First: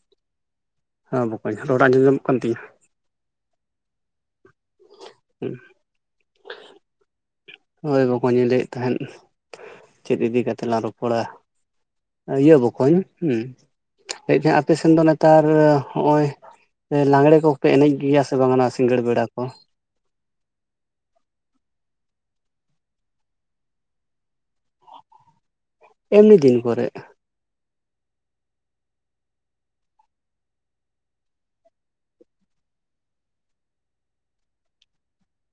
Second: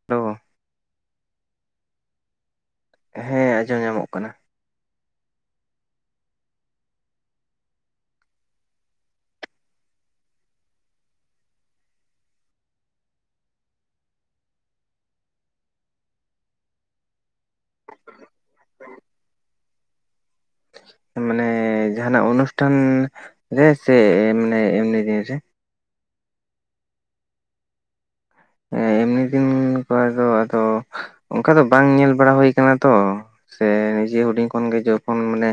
[unintelligible] ᱦᱚᱸ ᱵᱚᱠᱚᱧ ᱨᱚᱲ ᱟᱸᱡᱚᱢ ᱧᱟᱢᱚᱜ ᱠᱟᱱ ᱛᱤᱧᱟᱹ? ᱦᱮᱸ ᱟᱸᱡᱚᱢ ᱧᱟᱢᱚᱜ ᱠᱟᱱᱟ᱾ [unintelligible] ᱦᱳᱭ ᱵᱚᱠᱚᱧ ᱤᱧ ᱞᱟᱹᱭᱮᱫ ᱛᱟᱦᱮᱸᱱ, ᱪᱮᱫ ᱤᱫᱤ ᱠᱟᱛᱮᱫ ᱞᱟᱝ ᱨᱚᱯᱚᱲᱟ? ᱤᱭᱟᱹ ᱵᱚᱠᱚᱧ, ᱦᱩᱸ ᱞᱟᱹᱭ ᱛᱟᱦᱮᱸ ᱟᱯᱮ ᱥᱮᱱ ᱫᱚ ᱱᱮᱛᱟᱨ ᱦᱚᱸᱜ-ᱚᱭ ᱞᱟᱸᱜᱽᱬᱮ ᱠᱚᱯᱮ ᱮᱱᱮᱡ ᱜᱮᱭᱟ ᱥᱮ ᱵᱟᱝ ᱥᱤᱸᱜᱟᱹᱲ ᱵᱮᱲᱟ ᱠᱚ? ᱢᱟᱱᱮ ᱡᱟᱦᱟᱱᱟᱜ ᱚᱱᱩᱥᱴᱷᱟᱱ ᱨᱮ ᱥᱮ ᱮᱢᱱᱮ- ᱮᱢᱱᱤ ᱫᱤᱱ ᱨᱮ? ᱮᱢᱱᱤ ᱫᱤᱱ ᱠᱚᱨᱮ᱾ ᱮᱢᱱᱤ ᱫᱤᱱ ᱠᱚᱨᱮ ᱫᱚ ᱟᱫᱚ ᱚᱱᱠᱟ ᱫᱚ ᱵᱟᱝ ᱧᱮᱞ ᱵᱟᱲᱟ ᱦᱩᱭ ᱠᱟᱱᱟ ᱛᱚ ᱥᱮ ᱡᱤ ᱦᱩᱰᱤᱧ ᱠᱷᱚᱱ ᱜᱮ ᱡᱚᱠᱷᱚᱱ ᱢᱟᱱᱮ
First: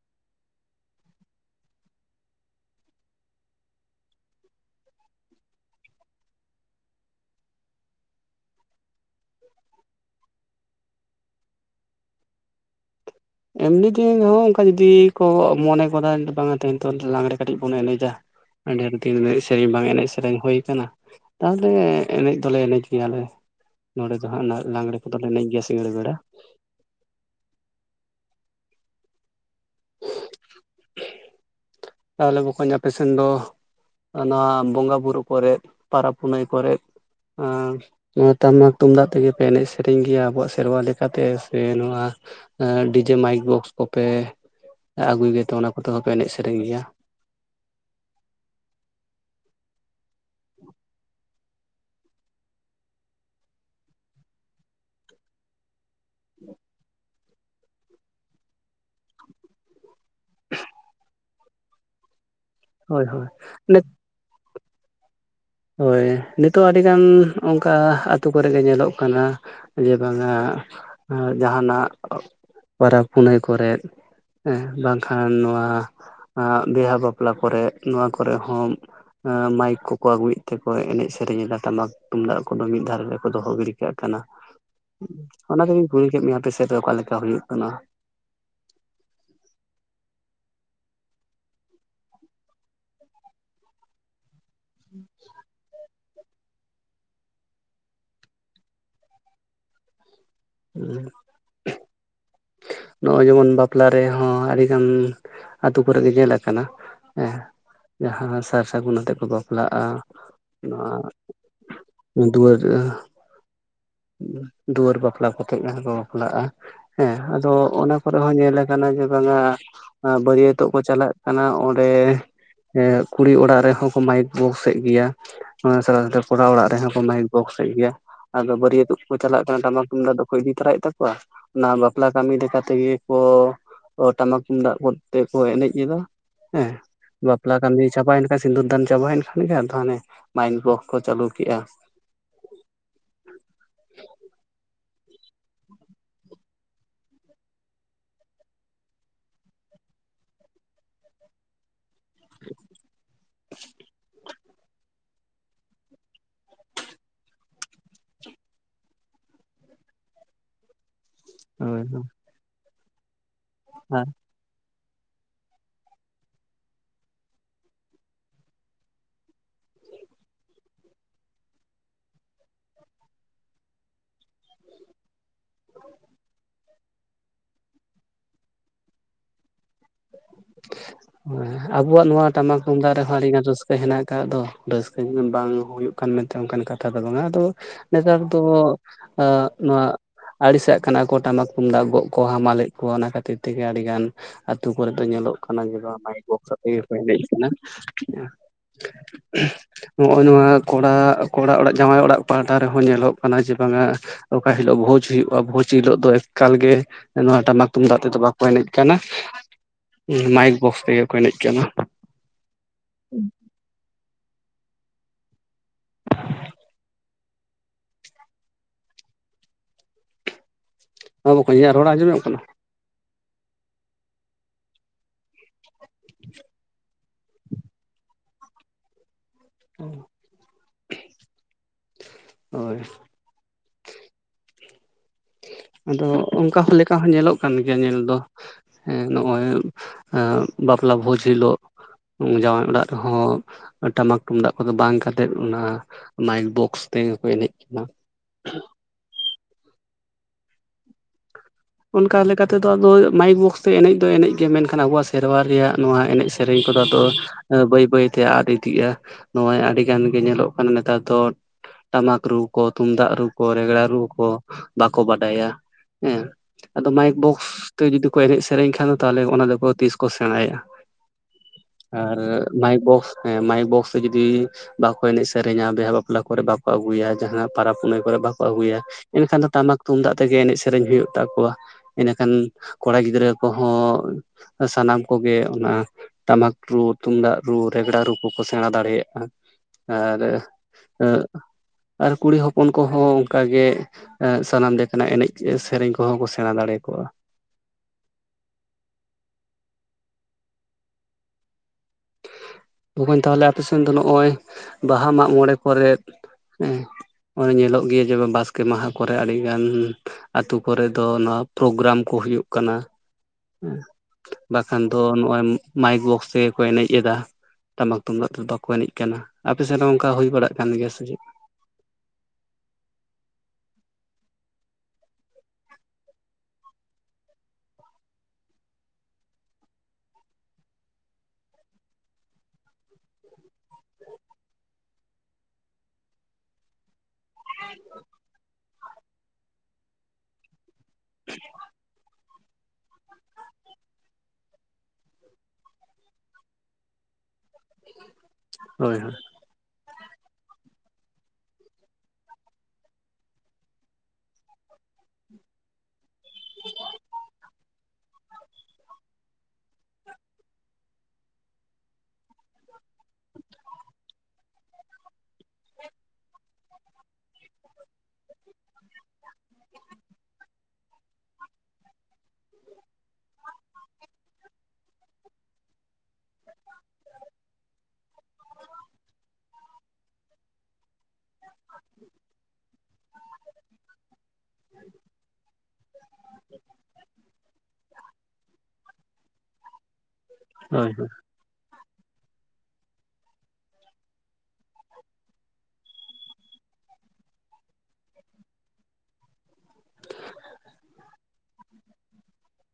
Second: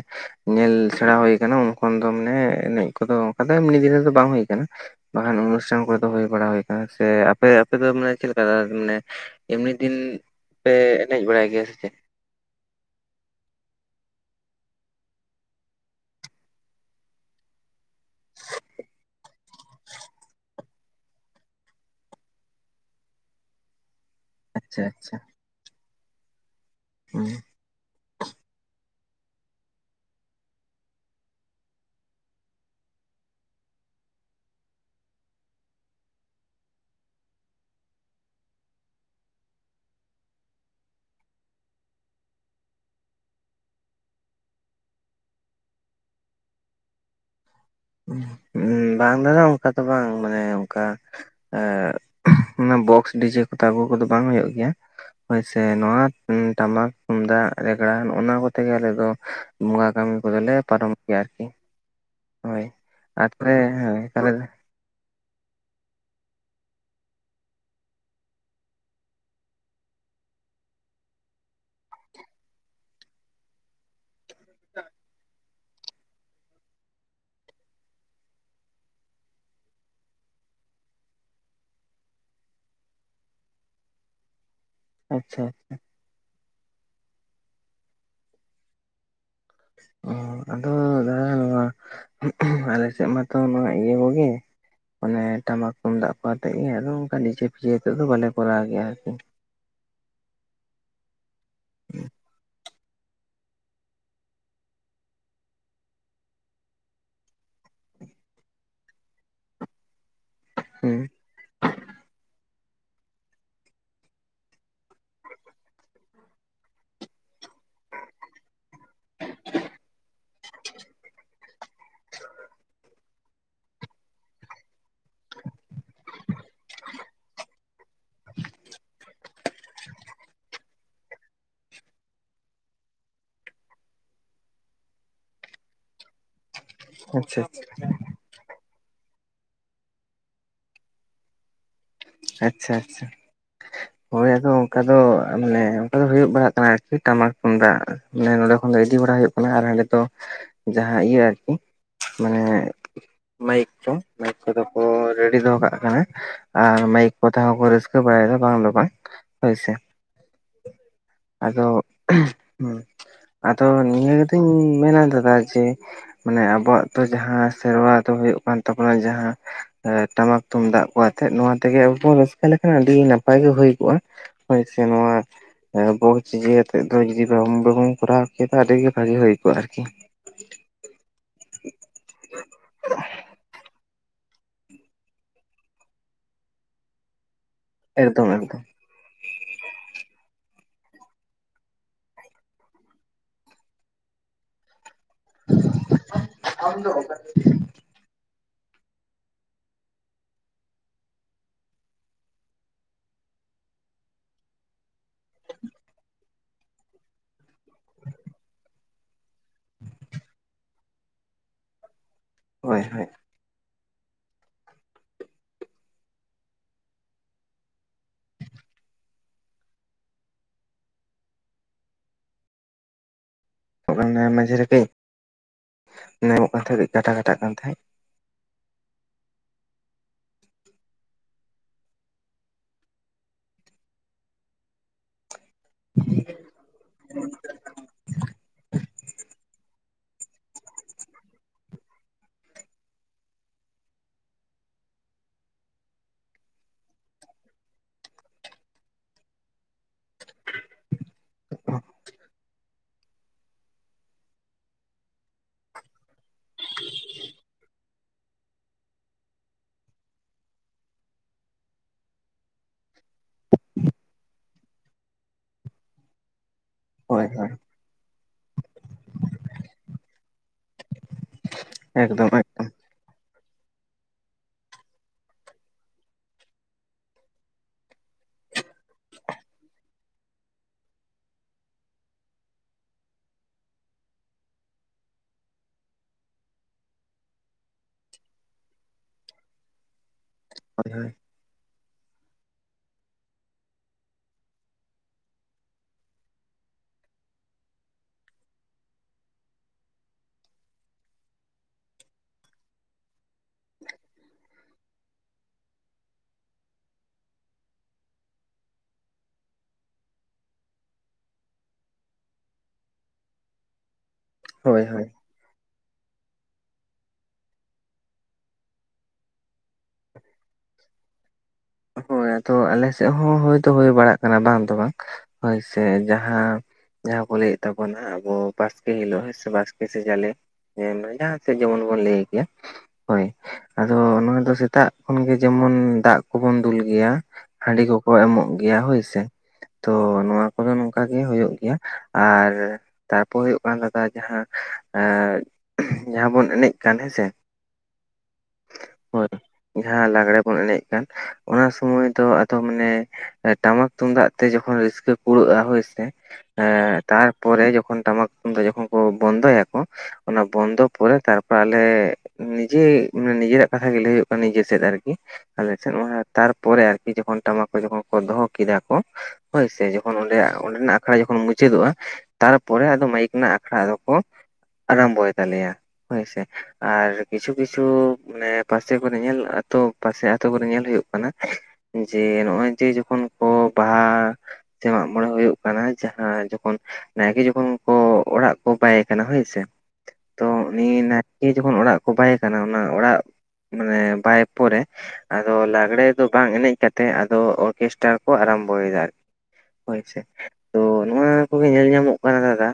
ᱧᱮᱞ ᱥᱮᱬᱟ ᱦᱩᱭ ᱠᱟᱱᱟ ᱩᱱᱡᱷᱚᱱ ᱫᱚ ᱢᱟᱱᱮ ᱮᱱᱮᱡ ᱠᱚᱫᱚ ᱚᱱᱠᱟ ᱫᱚ ᱮᱢᱱᱤ ᱫᱤᱱ ᱨᱮ ᱫᱚ ᱵᱟᱝ ᱦᱩᱭ ᱟᱠᱟᱱᱟ᱾ ᱵᱟᱠᱷᱟᱱ ᱚᱱᱩᱥᱴᱷᱟᱱ ᱠᱚᱨᱮ ᱫᱚ ᱦᱩᱭ ᱵᱟᱲᱟ ᱦᱩᱭ ᱟᱠᱟᱱᱟ ᱥᱮ ᱟᱯᱮ ᱟᱯᱮ ᱫᱚ ᱢᱟᱱᱮ ᱪᱮᱫ ᱞᱮᱠᱟ ᱫᱟᱫᱟ ᱢᱟᱱᱮ ᱮᱢᱱᱤ ᱫᱤᱱ ᱯᱮ ᱮᱱᱮᱡ ᱵᱟᱲᱟᱭ ᱜᱮᱭᱟ ᱥᱮ ᱪᱮᱫ? ᱮᱢᱱᱤ ᱫᱤᱱ ᱨᱮᱦᱚᱸ ᱚᱱᱠᱟ ᱡᱩᱫᱤ ᱠᱚ ᱢᱚᱱᱮ ᱠᱚ ᱛᱟᱦᱮᱱ ᱵᱟᱝ-ᱟ ᱞᱟᱸᱜᱽᱬᱮ ᱠᱟᱹᱴᱤᱡ ᱵᱚᱱ ᱮᱱᱮᱡᱟ᱾ ᱰᱷᱮᱨ ᱫᱤᱱ ᱨᱮ ᱮᱱᱮᱡ ᱥᱮᱨᱮᱧ ᱵᱟᱝ ᱮᱱᱮᱡ ᱥᱮᱨᱮᱧ ᱦᱩᱭ ᱟᱠᱟᱱᱟ᱾ ᱛᱟᱦᱚᱞᱮ ᱮᱱᱮᱡ ᱫᱚ ᱞᱮ ᱮᱱᱮᱡ ᱜᱮᱭᱟ ᱞᱮ ᱱᱚᱸᱰᱮ ᱫᱚ ᱦᱟᱸᱜ ᱟᱪᱪᱷᱟ ᱞᱟᱸᱜᱽᱬᱮ ᱟᱪᱪᱷᱟ ᱠᱚᱫᱚ ᱞᱮ ᱮᱱᱮᱡ ᱜᱮᱭᱟ ᱥᱤᱸᱜᱟᱹᱲ ᱵᱮᱲᱟ᱾ [unintelligible] ᱛᱟᱦᱚᱞᱮ ᱵᱚᱠᱚᱧ ᱟᱯᱮ ᱥᱮᱱ ᱫᱚ ᱱᱚᱣᱟ ᱵᱚᱸᱜᱟ ᱵᱩᱨᱩ ᱠᱚᱨᱮᱜ, ᱯᱚᱨᱚᱵᱷ ᱱᱟᱹᱭ ᱠᱚᱨᱮᱜ ᱟᱸ ᱱᱚᱣᱟ ᱴᱟᱢᱟᱠ ᱛᱩᱢᱫᱟᱜ ᱛᱮᱜᱮ ᱯᱮ ᱮᱱᱮᱡ ᱥᱮᱨᱮᱧ ᱜᱮᱭᱟ ᱟᱵᱚᱣᱟᱜ ᱥᱮᱨᱣᱟ ᱞᱮᱠᱟᱛᱮ ᱥᱮ ᱱᱚᱣᱟ ᱮᱸ ᱰᱤᱡᱮ ᱢᱟᱭᱤᱠ ᱵᱚᱠᱥ ᱠᱚᱯᱮ ᱟᱹᱜᱩᱭ ᱜᱮᱭᱟ ᱛᱚ ᱚᱱᱟ ᱠᱚᱛᱮ ᱦᱚᱸᱯᱮ ᱮᱱᱮᱡ ᱥᱮᱨᱮᱧ ᱜᱮᱭᱟ? ᱵᱟᱝ ᱫᱟᱫᱟ ᱚᱱᱠᱟ ᱫᱚ ᱵᱟᱝ ᱢᱟᱱᱮ ᱚᱱᱠᱟ ᱮᱸ ᱚᱱᱟ ᱵᱚᱠᱥ ᱰᱤᱡᱮ [unintelligible] ᱟᱹᱜᱩ ᱠᱚᱫᱚ ᱵᱟᱝ ᱦᱩᱭᱩᱜ ᱜᱮᱭᱟ᱾ ᱦᱳᱭ ᱥᱮ ᱱᱚᱣᱟ ᱴᱟᱢᱟᱠ, ᱛᱩᱢᱫᱟᱜ ᱨᱮᱜᱽᱲᱟ ᱱᱚᱜ-ᱚᱱᱟ ᱠᱚᱛᱮ ᱜᱮ ᱟᱞᱮ ᱫᱚ ᱵᱚᱸᱜᱟ ᱠᱟᱹᱢᱤ ᱠᱚᱫᱚ ᱞᱮ ᱯᱟᱨᱚᱢ ᱜᱮᱭᱟ ᱟᱨᱠᱤ ᱦᱳᱭ ᱟᱨ ᱛᱟᱦᱚᱞᱮ [unintelligible] ᱦᱳᱭ ᱛᱟᱦᱚᱞᱮ᱾ ᱦᱳᱭ ᱱᱤᱛᱚᱜ ᱟᱹᱰᱤ ᱜᱟᱱ ᱚᱱᱠᱟ ᱟᱛᱩ ᱠᱚᱨᱮ ᱜᱮ ᱧᱮᱞᱚᱜ ᱠᱟᱱᱟ ᱡᱮ ᱵᱟᱝᱟ ᱡᱟᱦᱟᱱᱟᱜ ᱯᱚᱨᱚᱵᱷ ᱯᱩᱱᱟᱹᱭ ᱠᱚᱨᱮᱛ ᱦᱮᱸ ᱵᱟᱝᱠᱷᱟᱱ ᱱᱚᱣᱟ ᱵᱤᱦᱟ ᱵᱟᱯᱞᱟ ᱠᱚᱨᱮ ᱱᱚᱣᱟ ᱠᱚᱨᱮ ᱦᱚᱸ ᱢᱟᱭᱤᱠ ᱠᱚᱠᱚ ᱟᱹᱜᱩ ᱭᱮᱫ ᱛᱮᱠᱚ ᱮᱱᱮᱡ ᱥᱮᱨᱮᱧ ᱮᱫᱟ ᱴᱟᱢᱟᱠ ᱛᱩᱢᱫᱟᱜ ᱠᱚᱫᱚ ᱢᱤᱫ ᱫᱷᱟᱨᱮ ᱨᱮᱠᱚ ᱫᱚᱦᱚ ᱜᱤᱰᱤ ᱠᱟᱜ ᱠᱟᱱᱟ᱾ ᱟᱪᱪᱷᱟ ᱚᱱᱟ ᱛᱮᱜᱮᱧ ᱠᱩᱞᱤ ᱠᱮᱫ ᱢᱮᱭᱟ ᱟᱯᱮ ᱥᱮᱫ ᱨᱮ ᱚᱠᱟ ᱞᱮᱠᱟ ᱦᱩᱭᱩᱜ ᱠᱟᱱᱟ᱾ ᱚ ᱟᱫᱚ ᱫᱟᱫᱟ ᱱᱚᱣᱟ ᱟᱞᱮ ᱥᱮᱫ ᱢᱟᱛᱚ ᱱᱚᱣᱟ ᱤᱭᱟᱹ ᱠᱚᱜᱮ ᱢᱟᱱᱮ ᱴᱟᱢᱟᱠ ᱛᱩᱢᱫᱟᱜ ᱠᱚ ᱟᱛᱮᱜ ᱜᱮᱫᱚ ᱚᱱᱠᱟ ᱰᱤᱡᱮ ᱯᱷᱤᱡᱮ ᱟᱛᱮᱫ ᱫᱚ ᱵᱟᱞᱮ ᱠᱚᱨᱟᱣ ᱜᱮᱭᱟ᱾ [unintelligible] ᱱᱚᱜᱼᱚᱭ ᱡᱮᱢᱚᱱ ᱵᱟᱯᱞᱟ ᱨᱮᱦᱚᱸ ᱟᱹᱰᱤ ᱜᱟᱱ ᱟᱛᱩ ᱠᱚᱨᱮ ᱜᱮ ᱧᱮᱞ ᱟᱠᱟᱱᱟ ᱦᱮᱸ᱾ ᱡᱟᱦᱟᱸ ᱥᱟᱨ ᱥᱟᱹᱜᱩᱱ ᱟᱛᱮ ᱠᱚ ᱵᱟᱯᱞᱟᱜᱼᱟ᱾ ᱱᱚᱣᱟ ᱦᱩᱸ ᱫᱩᱣᱟᱹᱨ ᱫᱩᱣᱟᱹᱨ ᱵᱟᱯᱞᱟ ᱠᱚᱛᱮᱜ ᱡᱟᱦᱟ ᱠᱚ ᱵᱟᱯᱞᱟᱜᱼᱟ ᱦᱮᱸ ᱟᱫᱚ ᱚᱱᱟ ᱠᱚᱨᱮᱜ ᱦᱚᱸ ᱧᱮᱞ ᱟᱠᱟᱱᱟ ᱡᱮ ᱵᱟᱝᱟ ᱵᱟᱹᱨᱭᱟᱹᱛᱚᱜ ᱠᱚ ᱪᱟᱞᱟᱜ ᱠᱟᱱᱟ ᱚᱸᱰᱮ ᱮᱸ ᱠᱩᱲᱤ ᱚᱲᱟᱜ ᱨᱮᱦᱚᱸ ᱠᱚ ᱢᱟᱭᱤᱠ ᱵᱚᱠᱥ ᱮᱜ ᱜᱮᱭᱟ᱾ ᱚᱱᱟ ᱥᱟᱶᱛᱮ ᱠᱚᱲᱟ ᱚᱲᱟᱜ ᱨᱮᱦᱚᱸ ᱠᱚ ᱢᱟᱭᱤᱠ ᱵᱚᱠᱥ ᱮᱜ ᱜᱮᱭᱟ ᱟᱫᱚ ᱵᱟᱹᱨᱭᱟᱹᱛ ᱠᱩᱜᱤ ᱠᱚ ᱪᱟᱞᱟᱜ ᱠᱟᱱᱟ ᱴᱟᱢᱟᱠ ᱛᱩᱢᱫᱟᱜ ᱫᱚᱠᱚ ᱤᱫᱤ ᱛᱚᱨᱟᱭᱮᱜ ᱛᱟᱠᱚᱣᱟ, ᱚᱱᱟ ᱵᱟᱯᱞᱟ ᱠᱟᱹᱢᱤ ᱞᱮᱠᱟ ᱛᱮᱜᱮ ᱠᱚ ᱚ ᱴᱟᱢᱟᱠ ᱛᱩᱢᱫᱟᱜ ᱠᱚᱛᱮ ᱠᱚ ᱮᱱᱮᱡ ᱮᱫᱟ ᱦᱮᱸ ᱟᱪᱪᱷᱟ ᱵᱟᱯᱞᱟ ᱠᱟᱹᱢᱤ ᱪᱟᱵᱟᱭᱱᱟ᱾ ᱥᱤᱸᱫᱩᱨ ᱫᱟᱱ ᱪᱟᱵᱟᱭᱮᱱ ᱠᱷᱟᱱ ᱜᱮ ᱟᱫᱚ ᱦᱟᱱᱮ ᱢᱟᱭᱤᱱ ᱵᱚᱠᱥ ᱠᱚ ᱪᱟᱹᱞᱩ ᱠᱮᱜᱼᱟ᱾ ᱟᱪᱪᱷᱟ ᱟᱪᱪᱷᱟ᱾ ᱦᱳᱭ ᱟᱫᱚ ᱚᱝᱠᱟ ᱫᱚ ᱢᱟᱱᱮ ᱚᱝᱠᱟ ᱫᱚ ᱦᱳᱭᱳᱜ ᱵᱟᱲᱟᱜ ᱠᱟᱱᱟ ᱟᱨᱠᱤ ᱴᱟᱢᱟᱠ ᱛᱩᱢᱫᱟᱜ ᱢᱟᱱᱮ ᱱᱚᱸᱰᱮ ᱠᱷᱚᱱ ᱫᱚ ᱤᱫᱤ ᱵᱟᱲᱟ ᱦᱩᱭᱩᱜ ᱠᱟᱱᱟ, ᱟᱨ ᱦᱟᱸᱰᱮ ᱫᱚ ᱡᱟᱦᱟᱸ ᱤᱭᱟᱹ ᱟᱨᱠᱤ ᱢᱟᱱᱮ ᱢᱟᱭᱤᱠ ᱠᱚ ᱢᱟᱭᱤᱠ ᱠᱚᱫᱚ ᱠᱚ ᱨᱮᱰᱤ ᱫᱚᱦᱚ ᱠᱟᱜ ᱠᱟᱱᱟ ᱟᱨ ᱢᱟᱭᱤᱠ ᱠᱚᱛᱮ ᱦᱚᱸᱠᱚ ᱨᱟᱹᱥᱠᱟᱹ ᱵᱟᱭᱟᱭᱫᱟ ᱵᱟᱝ ᱫᱚ ᱵᱟᱝ ᱦᱳᱭᱥᱮ᱾ ᱟᱫᱚ ᱦᱳᱭ ᱦᱳᱭ ᱦᱩᱸ ᱟᱫᱚ ᱱᱤᱭᱟᱹ ᱜᱮᱛᱚᱧ ᱢᱮᱱᱟ ᱫᱟᱫᱟ ᱡᱮ ᱢᱟᱱᱮ ᱟᱵᱚᱣᱟᱜ ᱫᱚ ᱡᱟᱦᱟᱸ ᱥᱮᱨᱣᱟ ᱫᱚ ᱦᱩᱭᱩᱜ ᱠᱟᱱ ᱛᱟᱵᱚᱱᱟ ᱡᱟᱦᱟᱸ ᱮᱸ ᱴᱟᱢᱟᱠ ᱛᱩᱢᱫᱟᱜ ᱠᱚ ᱟᱛᱮᱜ ᱱᱚᱣᱟ ᱛᱮᱜᱮ ᱟᱵᱚ ᱵᱚ ᱨᱟᱹᱥᱠᱟᱹ ᱞᱮᱠᱷᱟᱱ ᱟᱹᱰᱤ ᱱᱟᱯᱟᱭ ᱜᱮ ᱦᱩᱭ ᱠᱚᱜᱼᱟ᱾ ᱦᱳᱭ ᱥᱮ ᱱᱚᱣᱟ ᱮᱸ ᱵᱟᱠᱥ ᱪᱤᱡᱮ ᱟᱛᱮᱜ ᱫᱚ ᱡᱩᱫᱤ ᱵᱟᱝ ᱵᱟᱵᱚᱱ ᱠᱚᱨᱟᱣ ᱠᱮᱭᱟ ᱛᱟᱦᱞᱮ ᱜᱮ ᱵᱷᱟᱜᱤ ᱦᱩᱭ ᱠᱚᱜᱼᱟ ᱟᱨᱠᱤ᱾ [inaudible] ᱮᱸ ᱟᱵᱚᱣᱟᱜ ᱱᱚᱣᱟ ᱴᱟᱢᱟᱠ ᱛᱩᱢᱫᱟᱜ ᱨᱮᱦᱚᱸ ᱟᱹᱰᱤ ᱜᱟᱱ ᱨᱟᱹᱥᱠᱟᱹ ᱦᱮᱱᱟᱜ ᱟᱠᱟᱫ ᱫᱚ, ᱨᱟᱹᱥᱠᱟᱹ ᱜᱮ ᱵᱟᱝ ᱦᱩᱭᱩᱜ ᱠᱟᱱ ᱢᱮᱱᱛᱮ ᱚᱱᱠᱟᱱ ᱠᱟᱛᱷᱟ ᱫᱚ ᱵᱟᱝᱟ ᱟᱫᱚ ᱱᱮᱛᱟᱨ ᱮᱠᱫᱚᱢ ᱫᱚ ᱮᱠᱫᱚᱢ ᱟᱸ ᱱᱚᱣᱟ ᱟᱲᱤᱥᱟᱜ ᱠᱟᱱᱟ ᱠᱚ ᱴᱟᱢᱟᱠ ᱛᱩᱢᱫᱟᱜ ᱜᱚᱜ ᱠᱚ ᱦᱟᱢᱟᱞᱮᱜ ᱠᱚᱣᱟ ᱚᱱᱟ ᱠᱷᱟᱹᱛᱤᱨ ᱛᱮᱜᱮ ᱟᱹᱰᱤ ᱜᱟᱱ ᱟᱹᱛᱩ ᱠᱚᱨᱮᱜ ᱫᱚ ᱧᱮᱞᱚᱜ ᱠᱟᱱᱟ ᱡᱮ [inaudible] ᱵᱚᱠᱥ ᱟᱛᱮᱜ ᱜᱮ ᱠᱚ ᱮᱱᱮᱡ ᱠᱟᱱᱟ᱾ [inaudible] ᱱᱚᱜᱼᱚ ᱱᱚᱣᱟ ᱠᱚᱲᱟ ᱠᱚᱲᱟ ᱚᱲᱟᱜ ᱡᱟᱶᱟᱭ ᱚᱲᱟᱜ ᱯᱟᱦᱴᱟ ᱨᱮᱦᱚᱸ ᱧᱮᱞᱚᱜ ᱠᱟᱱᱟ ᱡᱮ ᱵᱟᱝᱟ ᱚᱠᱟ ᱦᱤᱞᱚᱜ ᱵᱷᱳᱡᱽ ᱦᱩᱭᱩᱜᱼᱟ ᱵᱷᱳᱡᱽ ᱦᱤᱞᱚᱜ ᱫᱚ ᱮᱠᱟᱞ ᱜᱮ ᱮ ᱱᱚᱣᱟ ᱴᱟᱢᱟᱠ ᱛᱩᱢᱫᱟᱜ ᱛᱮᱫᱚ ᱵᱟᱠᱚ ᱮᱱᱮᱡ ᱠᱟᱱᱟ᱾ ᱩᱸ ᱢᱟᱭᱤᱠ ᱵᱚᱠᱥ ᱛᱮᱜᱮ ᱠᱚ ᱮᱱᱮᱡ ᱠᱟᱱᱟ᱾ ᱦᱳᱭ ᱦᱳᱭ᱾ ᱦᱚᱸ ᱵᱚᱠᱚᱧ ᱤᱧᱟᱜ ᱨᱚᱲ ᱟᱸᱚᱢ ᱧᱟᱢᱚᱜ ᱠᱟᱱᱟ? [inaudible] ᱢᱟᱡᱷᱮ ᱨᱮ ᱠᱟᱹᱡ ᱧᱟᱢᱚᱜ ᱠᱟᱱ ᱛᱟᱦᱮᱸᱜ ᱠᱟᱴᱟ ᱠᱟᱴᱟᱜ ᱠᱟᱱ ᱛᱟᱦᱮᱸᱜ᱾ ᱚᱸ ᱚᱭ ᱟᱫᱚ ᱚᱝᱠᱟ ᱦᱚᱸ ᱞᱮᱠᱟ ᱦᱚᱸ ᱧᱮᱞᱚᱜ ᱠᱟᱱ ᱜᱮᱭᱟ ᱧᱮᱞ ᱫᱚ᱾ ᱦᱮᱸ ᱱᱚᱜᱼᱚᱭ ᱮᱸ ᱵᱟᱯᱞᱟ ᱵᱷᱳᱡᱽ ᱦᱤᱞᱳᱜ ᱩᱸ ᱡᱟᱶᱟᱭ ᱚᱲᱟᱜ ᱨᱮᱦᱚᱸ ᱴᱟᱢᱟᱠ ᱛᱩᱢᱫᱟᱜ ᱠᱚᱫᱚ ᱵᱟᱝ ᱠᱟᱛᱮᱜ ᱚᱱᱟ ᱢᱟᱭᱤᱠ ᱵᱚᱠᱥ ᱛᱮᱜᱮ ᱠᱚ ᱮᱱᱮᱡ ᱠᱟᱱᱟ᱾ ᱚᱱᱠᱟ ᱞᱮᱠᱟᱛᱮ ᱛᱮ ᱟᱫᱚ ᱢᱟᱭᱤᱠ ᱵᱚᱠᱥ ᱛᱮ ᱮᱱᱮᱡ ᱫᱚ ᱮᱱᱮᱡ ᱜᱮ ᱢᱮᱱᱠᱷᱟᱱ ᱟᱵᱣᱟᱜ ᱥᱮᱨᱣᱟ ᱨᱮᱭᱟᱜ ᱱᱚᱣᱟ ᱮᱱᱮᱡ ᱥᱮ ᱨᱮᱧ ᱠᱚᱫᱚ ᱟᱫᱚ ᱮᱸ ᱵᱟᱹᱭ ᱵᱟᱹᱭᱛᱮ ᱟᱫ ᱤᱫᱤᱜᱼᱟ᱾ ᱱᱚᱜᱼᱚᱭ ᱟᱹᱰᱤ ᱜᱟᱱ ᱜᱮ ᱧᱮᱞᱚᱜ ᱠᱟᱱᱟ ᱱᱮᱛᱟᱨ ᱫᱚ ᱴᱟᱢᱟᱠ ᱨᱩ ᱠᱚ ᱛᱩᱢᱫᱟᱜ ᱨᱩ ᱠᱚ ᱨᱮᱜᱽᱲᱟ ᱨᱩ ᱠᱚ ᱵᱟᱠᱚ ᱵᱟᱰᱟᱭᱟ᱾ ᱦᱮᱸ ᱟᱫᱚ ᱢᱟᱭᱤᱠ ᱦᱳᱭ ᱦᱳᱭ ᱵᱚᱠᱥ ᱛᱮ ᱡᱩᱫᱤ ᱠᱚ ᱮᱱᱮᱡ ᱥᱮᱨᱮᱧ ᱠᱷᱟᱱ ᱫᱚ ᱛᱟᱦᱚᱞᱮ ᱚᱱᱟ ᱫᱚᱠᱚ ᱛᱤᱥ ᱠᱚ ᱥᱮ ᱥᱮᱬᱟᱭ ᱟᱨ ᱮᱠᱫᱚᱢ ᱮᱠᱫᱚᱢ ᱢᱟᱭᱤᱠ ᱵᱚᱠᱥ ᱦᱮᱸ ᱢᱟᱭᱤᱠ ᱵᱚᱠᱥ ᱛᱮ ᱡᱩᱫᱤ ᱵᱟᱠᱚ ᱮᱱᱮᱡ ᱥᱮᱨᱮᱧᱟ ᱵᱤᱦᱟ ᱵᱟᱯᱞᱟ ᱠᱚᱨᱮ ᱵᱟᱠᱚ ᱟᱹᱜᱩᱭᱟ ᱡᱟᱦᱟᱸ ᱯᱟᱨᱟᱵᱽ ᱯᱩᱱᱟᱹᱭ ᱠᱚᱨᱮ ᱵᱟᱝᱠᱚ ᱟᱹᱜᱩᱭᱟ ᱮᱱᱠᱷᱟᱱ ᱫᱚ ᱴᱟᱢᱟᱠ ᱛᱩᱢᱫᱟᱜ ᱛᱮᱜᱮ ᱮᱱᱮᱡ ᱥᱮᱨᱮᱧ ᱦᱳᱭᱳᱜ ᱛᱟᱠᱚᱣᱟ ᱾ ᱤᱱᱮᱠᱷᱟᱱ ᱠᱚᱲᱟ ᱜᱤᱫᱽᱨᱟᱹ ᱠᱚᱦᱚᱸ ᱥᱟᱱᱟᱢ ᱠᱚᱜᱮ ᱚᱱᱟ ᱴᱟᱢᱟᱠ ᱨᱩ, ᱛᱩᱢᱫᱟᱜ ᱨᱩ, ᱨᱮᱜᱽᱲᱟ ᱨᱩ ᱠᱚᱠᱚ ᱥᱮᱸᱬᱟ ᱫᱟᱲᱮᱭᱟᱜᱼᱟ᱾ ᱟᱨ ᱮ ᱦᱳᱭ ᱦᱳᱭ ᱟᱨ ᱠᱩᱲᱤ ᱦᱚᱯᱚᱱ ᱠᱚᱦᱚᱸ ᱚᱝᱠᱟ ᱜᱮ ᱮ ᱥᱟᱱᱟᱢ ᱞᱮᱠᱟᱱᱟᱜ ᱮᱱᱮᱡ ᱥᱮᱨᱮᱧ ᱠᱚᱦᱚᱸ ᱠᱚ ᱥᱮᱬᱟ ᱫᱟᱲᱮ ᱠᱚᱜᱼᱟ᱾ ᱵᱚᱠᱚᱧ ᱛᱟᱦᱞᱮ ᱟᱯᱮᱥᱮᱱ ᱫᱚ ᱱᱚᱜᱼᱚᱭ ᱵᱟᱦᱟ ᱢᱟᱜ ᱢᱚᱬᱮ ᱠᱚᱨᱮᱫ ᱦᱮᱸ ᱦᱚᱜ-ᱚᱭ ᱧᱮᱞᱚᱜ ᱜᱮᱭᱟ ᱡᱮ ᱵᱟ ᱵᱟᱥᱠᱮ ᱢᱟᱦᱟ ᱠᱚᱨᱮ ᱟᱹᱰᱤᱜᱟᱱ ᱟᱹᱛᱩ ᱠᱚᱨᱮ ᱫᱚ ᱱᱚᱣᱟ ᱯᱨᱳᱜᱨᱟᱢ ᱠᱚ ᱦᱩᱭᱩᱜ ᱠᱟᱱᱟ᱾ ᱦᱮᱸ ᱦᱳᱭ ᱵᱟᱠᱷᱟᱱ ᱫᱚ ᱦᱳᱭ ᱱᱚᱜᱼᱚᱭ ᱢᱟᱭᱤᱠ ᱵᱚᱠᱥ ᱛᱮᱜᱮ ᱠᱚ ᱮᱱᱮᱡ ᱮᱫᱟ᱾ ᱴᱟᱢᱟᱠ ᱛᱩᱢᱫᱟᱜ ᱛᱮᱫ ᱵᱟᱠᱚ ᱮᱱᱮᱡ ᱠᱟᱱᱟ᱾ ᱟᱯᱮ ᱥᱮᱱ ᱚᱱᱠᱟ ᱦᱳᱭ ᱵᱟᱲᱟᱜ ᱠᱟᱱ ᱜᱮᱭᱟ ᱥᱮ ᱪᱮᱫ? ᱦᱳᱭ ᱟᱫᱚ ᱟᱞᱮ ᱥᱮᱜ ᱦᱚᱸ ᱦᱩᱭ ᱫᱚ ᱦᱳᱭ ᱵᱟᱲᱟᱜ ᱠᱟᱱᱟ ᱵᱟᱝ ᱫᱚ ᱵᱟᱝ, ᱦᱳᱭ ᱥᱮ ᱡᱟᱦᱟᱸ ᱡᱟᱦᱟᱸ ᱠᱚ ᱞᱟᱹᱭᱮᱫ ᱛᱟᱵᱚᱱᱟ ᱦᱟᱸᱜ ᱟᱵᱚ ᱵᱟᱥᱠᱮ ᱦᱤᱞᱳᱜ ᱦᱮᱸ ᱥᱮ ᱵᱟᱥᱠᱮ ᱥᱮ ᱡᱟᱞᱮ᱾ ᱦᱮᱸ ᱱᱚᱭᱰᱟ ᱡᱟᱦᱟᱸ ᱥᱮᱫ ᱡᱮᱢᱚᱱ ᱵᱚᱱ ᱞᱟᱹᱭ ᱠᱮᱭᱟ᱾ ᱦᱳᱭ, ᱟᱫᱚ ᱱᱚᱣᱟ ᱫᱚ ᱥᱮᱛᱟᱜ ᱠᱷᱚᱱ ᱞᱞᱡᱮᱢᱚᱱ ᱫᱟᱜ ᱠᱚᱵᱚᱱ ᱫᱩᱞ ᱜᱮᱭᱟ, ᱦᱟᱺᱰᱤ ᱠᱚᱠᱚ ᱮᱢᱚᱜ ᱜᱮᱭᱟ ᱦᱳᱭᱥᱮ ᱛᱚ ᱱᱚᱣᱟ ᱠᱚᱫᱚ ᱱᱚᱝᱠᱟ ᱜᱮ ᱦᱳᱭᱳᱜ ᱜᱮᱭᱟ ᱟᱨ ᱛᱟᱨᱯᱚᱨ ᱦᱳᱭᱳᱜ ᱠᱟᱱ ᱞᱟᱛᱟᱨ ᱡᱟᱦᱟᱸ ᱡᱟᱦᱟᱸ ᱵᱚᱱ ᱮᱱᱮᱡ ᱠᱟᱱ ᱦᱮᱸᱥᱮ? ᱦᱳᱭ ᱦᱳᱭ᱾ ᱡᱟᱦᱟᱸ ᱞᱟᱜᱽᱲᱮ ᱵᱚᱱ ᱮᱱᱮᱡ ᱠᱟᱱ ᱚᱱᱟ ᱥᱩᱢᱚᱭ ᱫᱚ ᱟᱫᱚ ᱢᱟᱱᱮ ᱮ ᱴᱟᱢᱟᱠ ᱛᱩᱢᱫᱟᱜ ᱛᱮ ᱡᱚᱠᱷᱚᱱ ᱨᱟᱹᱥᱠᱟᱹ ᱠᱩᱲᱟᱹᱜᱼᱟ ᱦᱳᱭᱥᱮ? ᱮᱸ ᱛᱟᱨᱯᱚᱨᱮ ᱡᱚᱠᱷᱚᱱ ᱴᱟᱢᱟᱠ ᱛᱩᱢᱫᱟᱜ ᱡᱚᱠᱷᱚᱱ ᱠᱚ ᱵᱚᱱᱫᱚᱭᱟᱠᱚ᱾ ᱚᱱᱟ ᱵᱚᱱᱫᱚ ᱯᱚᱨᱮ ᱛᱟᱨᱯᱚᱨ ᱟᱞᱮ ᱱᱤᱡᱮ ᱢᱟᱱᱮ ᱱᱤᱡᱮᱨᱟᱜ ᱠᱟᱛᱷᱟ ᱜᱮ ᱞᱟᱹᱭ ᱦᱳᱭᱳᱜ ᱠᱟᱱᱟ ᱱᱤᱡᱮ ᱥᱮᱫ ᱟᱨᱠᱤ᱾ ᱟᱞᱮ ᱥᱮᱱ ᱢᱟᱦᱟᱸ ᱛᱟᱨᱯᱚᱨᱮ ᱟᱨᱠᱤ ᱡᱚᱠᱷᱚᱱ ᱴᱟᱢᱟᱠ ᱠᱚ ᱡᱚᱠᱷᱚᱱ ᱠᱚ ᱫᱚᱦᱚ ᱠᱤᱫᱟ ᱠᱚ ᱦᱳᱭᱥᱮ ᱡᱚᱠᱷᱚᱱ ᱚᱸᱰᱮ ᱚᱸᱰᱮᱱᱟᱜ ᱟᱠᱷᱲᱟ ᱡᱚᱠᱷᱚᱱ ᱢᱩᱪᱟᱹᱫᱚᱜᱼᱟ᱾ ᱛᱟᱨᱯᱚᱨᱮ ᱟᱫᱚ ᱢᱟᱭᱤᱠ ᱨᱮᱱᱟᱜ ᱟᱠᱷᱲᱟ ᱟᱫᱚ ᱠᱚ ᱟᱨᱟᱢᱵᱚᱭ ᱛᱟᱞᱮᱭᱟ᱾ ᱦᱳᱭᱥᱮ ᱟᱨ ᱠᱤᱪᱷᱩ ᱠᱤᱪᱷᱩ ᱢᱟᱱᱮ ᱯᱟᱥᱮᱜ ᱠᱚᱨᱮ ᱧᱮᱞ ᱟᱛᱳ ᱯᱟᱥᱮ ᱟᱛᱳ ᱠᱚᱨᱮ ᱧᱮᱞ ᱦᱳᱭᱳᱜ ᱠᱟᱱᱟ ᱡᱮ ᱱᱚᱜᱼᱚᱭ ᱡᱮ ᱡᱚᱠᱷᱚᱱ ᱠᱚ ᱵᱟᱦᱟ ᱥᱮ ᱢᱟᱜ ᱢᱚᱬᱮ ᱦᱳᱭᱳᱜ ᱠᱟᱱᱟ ᱡᱟᱦᱟᱸ ᱡᱚᱠᱷᱚᱱ ᱱᱟᱭᱠᱮ ᱡᱚᱠᱷᱚᱱ ᱠᱚ ᱚᱲᱟᱜ ᱠᱚ ᱵᱟᱭᱮ ᱠᱟᱱᱟ ᱦᱳᱭᱥᱮ ᱛᱚ ᱩᱱᱤ ᱦᱳᱭ ᱦᱳᱭ ᱱᱟ᱾ ᱛᱮᱜᱮᱮ ᱡᱚᱠᱷᱚᱱ ᱚᱲᱟᱜ ᱠᱚ ᱵᱟᱭᱮ ᱠᱟᱱᱟ ᱚᱱᱟ ᱚᱲᱟᱜ ᱢᱟᱱᱮ ᱵᱟᱭ ᱯᱚᱨᱮ ᱟᱫᱚ ᱞᱟᱜᱽᱲᱮ ᱫᱚ ᱵᱟᱝ ᱮᱱᱮᱡ ᱠᱟᱛᱮᱜ ᱟᱫᱚ ᱚᱨᱠᱮᱥᱴᱟᱨ ᱠᱚ ᱟᱨᱟᱢᱵᱚᱭᱫᱟ ᱟᱨᱠᱤ᱾ ᱦᱳᱭᱥᱮ ᱛᱚ ᱱᱚᱣᱟ ᱠᱚᱜᱮ ᱧᱮᱞ ᱧᱟᱢᱚᱜ ᱠᱟᱱᱟ ᱫᱟᱫᱟ᱾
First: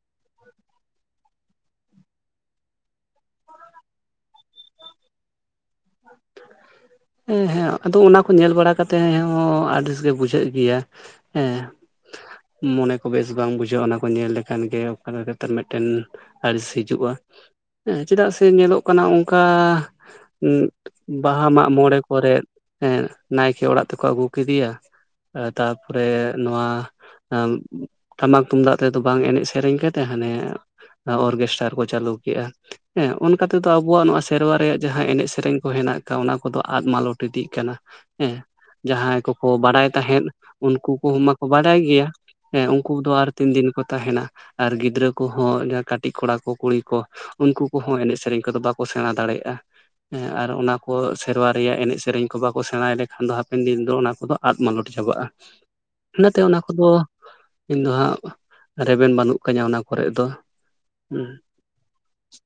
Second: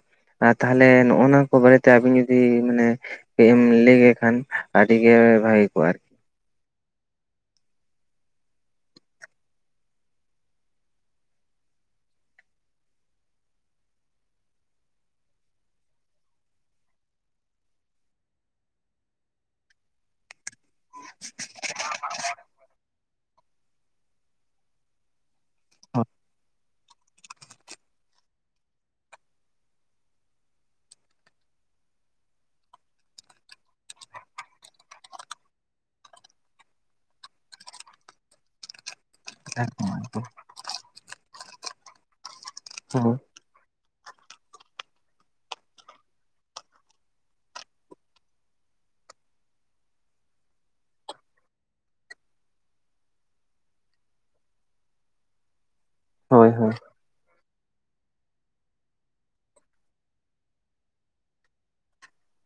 ᱟ ᱛᱟᱦᱞᱮ ᱱᱚᱜᱼᱚ ᱱᱚᱣᱟ ᱠᱚ ᱵᱟᱨᱮ ᱛᱮ ᱟᱵᱤᱱ ᱡᱩᱫᱤ ᱢᱟᱱᱮ ᱠᱟᱹᱡ ᱮᱢ ᱞᱟᱹᱭ ᱞᱮᱠᱷᱟᱱ ᱟᱹᱰᱤ ᱜᱮ ᱵᱷᱟᱹᱜᱮ ᱠᱚᱜᱼᱟ ᱟᱨᱠᱤ᱾ ᱮᱸ ᱦᱮᱸ ᱟᱫᱚ ᱚᱱᱟ ᱠᱚ ᱧᱮᱞ ᱵᱟᱲᱟ ᱠᱟᱛᱮ ᱦᱮᱸ ᱦᱚᱸ ᱟᱰᱤᱥ ᱜᱮ ᱵᱩᱡᱷᱟᱹᱜ ᱜᱮᱭᱟ ᱮᱸ᱾ ᱢᱚᱱᱮ ᱠᱚ ᱵᱮᱥ ᱵᱟᱝ ᱵᱩᱡᱷᱟᱹᱜᱼᱟ ᱚᱱᱟ ᱠᱚ ᱧᱮᱞ ᱞᱮᱠᱷᱟᱱ ᱜᱮ ᱚᱠᱟᱞᱮᱠᱟ ᱠᱟᱛᱮᱫ ᱢᱮᱫᱴᱮᱱ ᱟᱹᱲᱤᱥ ᱦᱤᱡᱩᱜᱼᱟ ᱦᱮᱸ ᱪᱮᱫᱟᱜ ᱥᱮ ᱧᱮᱞᱚᱜ ᱠᱟᱱᱟ ᱚᱝᱠᱟ ᱵᱟᱦᱟ ᱢᱟᱜ ᱢᱚᱬᱮ ᱠᱚᱨᱮᱫᱽ ᱮᱸᱫ ᱱᱟᱭᱠᱮ ᱚᱲᱟᱜ ᱛᱮᱠᱚ ᱟᱹᱜᱩ ᱠᱤᱫᱤᱭᱟ᱾ ᱟ ᱛᱟᱯᱚᱨᱮ ᱱᱚᱣᱟ ᱟᱢᱴᱟᱢᱟᱠ ᱛᱩᱢᱫᱟᱜ ᱛᱮᱫᱚ ᱵᱟᱝ ᱮᱱᱮᱡ ᱥᱮᱨᱮᱧ ᱠᱟᱛᱮᱜ ᱦᱟᱸᱱᱮ ᱚᱨᱠᱮᱥᱴᱟᱨ ᱠᱚ ᱪᱟᱹᱞᱩ ᱠᱮᱜᱼᱟ᱾ ᱦᱮᱸ ᱚᱱᱠᱟ ᱛᱮᱛᱚ ᱟᱵᱚᱣᱟᱜ ᱱᱚᱣᱟ ᱥᱮᱨᱣᱟ ᱨᱮᱭᱟᱜ ᱡᱟᱦᱟᱸ ᱮᱱᱮᱡ ᱥᱮᱨᱮᱧ ᱠᱚ ᱦᱮᱱᱟᱜ ᱠᱟ ᱚᱱᱟ ᱠᱚᱫᱚ ᱟᱫ ᱢᱟᱞᱚᱴ ᱤᱫᱤᱜ ᱠᱟᱱᱟ ᱦᱮᱸ, ᱡᱟᱦᱟᱸᱭ ᱠᱚᱠᱚ ᱠᱚᱠᱟ ᱵᱟᱲᱟᱭ ᱛᱟᱦᱮᱸᱫ ᱩᱱᱠᱩ ᱠᱚᱦᱚᱸ ᱢᱟᱠᱚ ᱵᱟᱰᱟᱭ ᱜᱮᱭᱟ, ᱦᱮᱸ ᱩᱱᱠᱩ ᱫᱚ ᱟᱨ ᱛᱤᱱ ᱫᱤᱱ ᱠᱚ ᱛᱟᱦᱮᱱᱟ ᱟᱨ ᱜᱤᱫᱽᱨᱟᱹ ᱠᱚᱦᱚᱸ ᱡᱟᱦᱟᱸ ᱠᱟᱹᱴᱤᱡ ᱠᱚᱲᱟ ᱠᱚ ᱠᱩᱲᱤ ᱠᱚ ᱩᱱᱠᱩ ᱠᱚᱦᱚᱸ ᱮᱱᱮᱡ ᱥᱮᱨᱮᱧ ᱠᱚᱫᱚ ᱵᱟᱠᱚ ᱥᱮᱬᱟ ᱫᱟᱲᱮᱭᱟᱜᱼᱟ ᱦᱮᱸ ᱟᱨ ᱚᱱᱟ ᱠᱚ ᱥᱮᱨᱣᱟ ᱨᱮᱭᱟᱜ ᱮᱱᱮᱡ ᱥᱮᱨᱮᱧ ᱠᱚ ᱵᱟᱠᱚ ᱥᱮᱬᱟᱭ ᱞᱮᱠᱷᱟᱱ ᱫᱚ ᱦᱟᱯᱮᱱ ᱫᱤᱱ ᱫᱚ ᱚᱱᱟ ᱠᱚᱫᱚ ᱟᱫ ᱢᱟᱞᱚᱴ ᱪᱟᱵᱟᱜᱼᱟ ᱾ [inaudible] ᱤᱱᱟᱹᱛᱮ ᱦᱳᱭ ᱚᱱᱟ ᱦᱳᱭ ᱠᱚᱫᱚ ᱤᱧ ᱫᱚ ᱦᱟᱸᱜ ᱨᱮᱵᱮᱱ ᱵᱟᱹᱱᱩᱜ ᱠᱟᱹᱧᱟ ᱚᱱᱟ ᱠᱚᱨᱮ ᱫᱚ ᱦᱩ᱾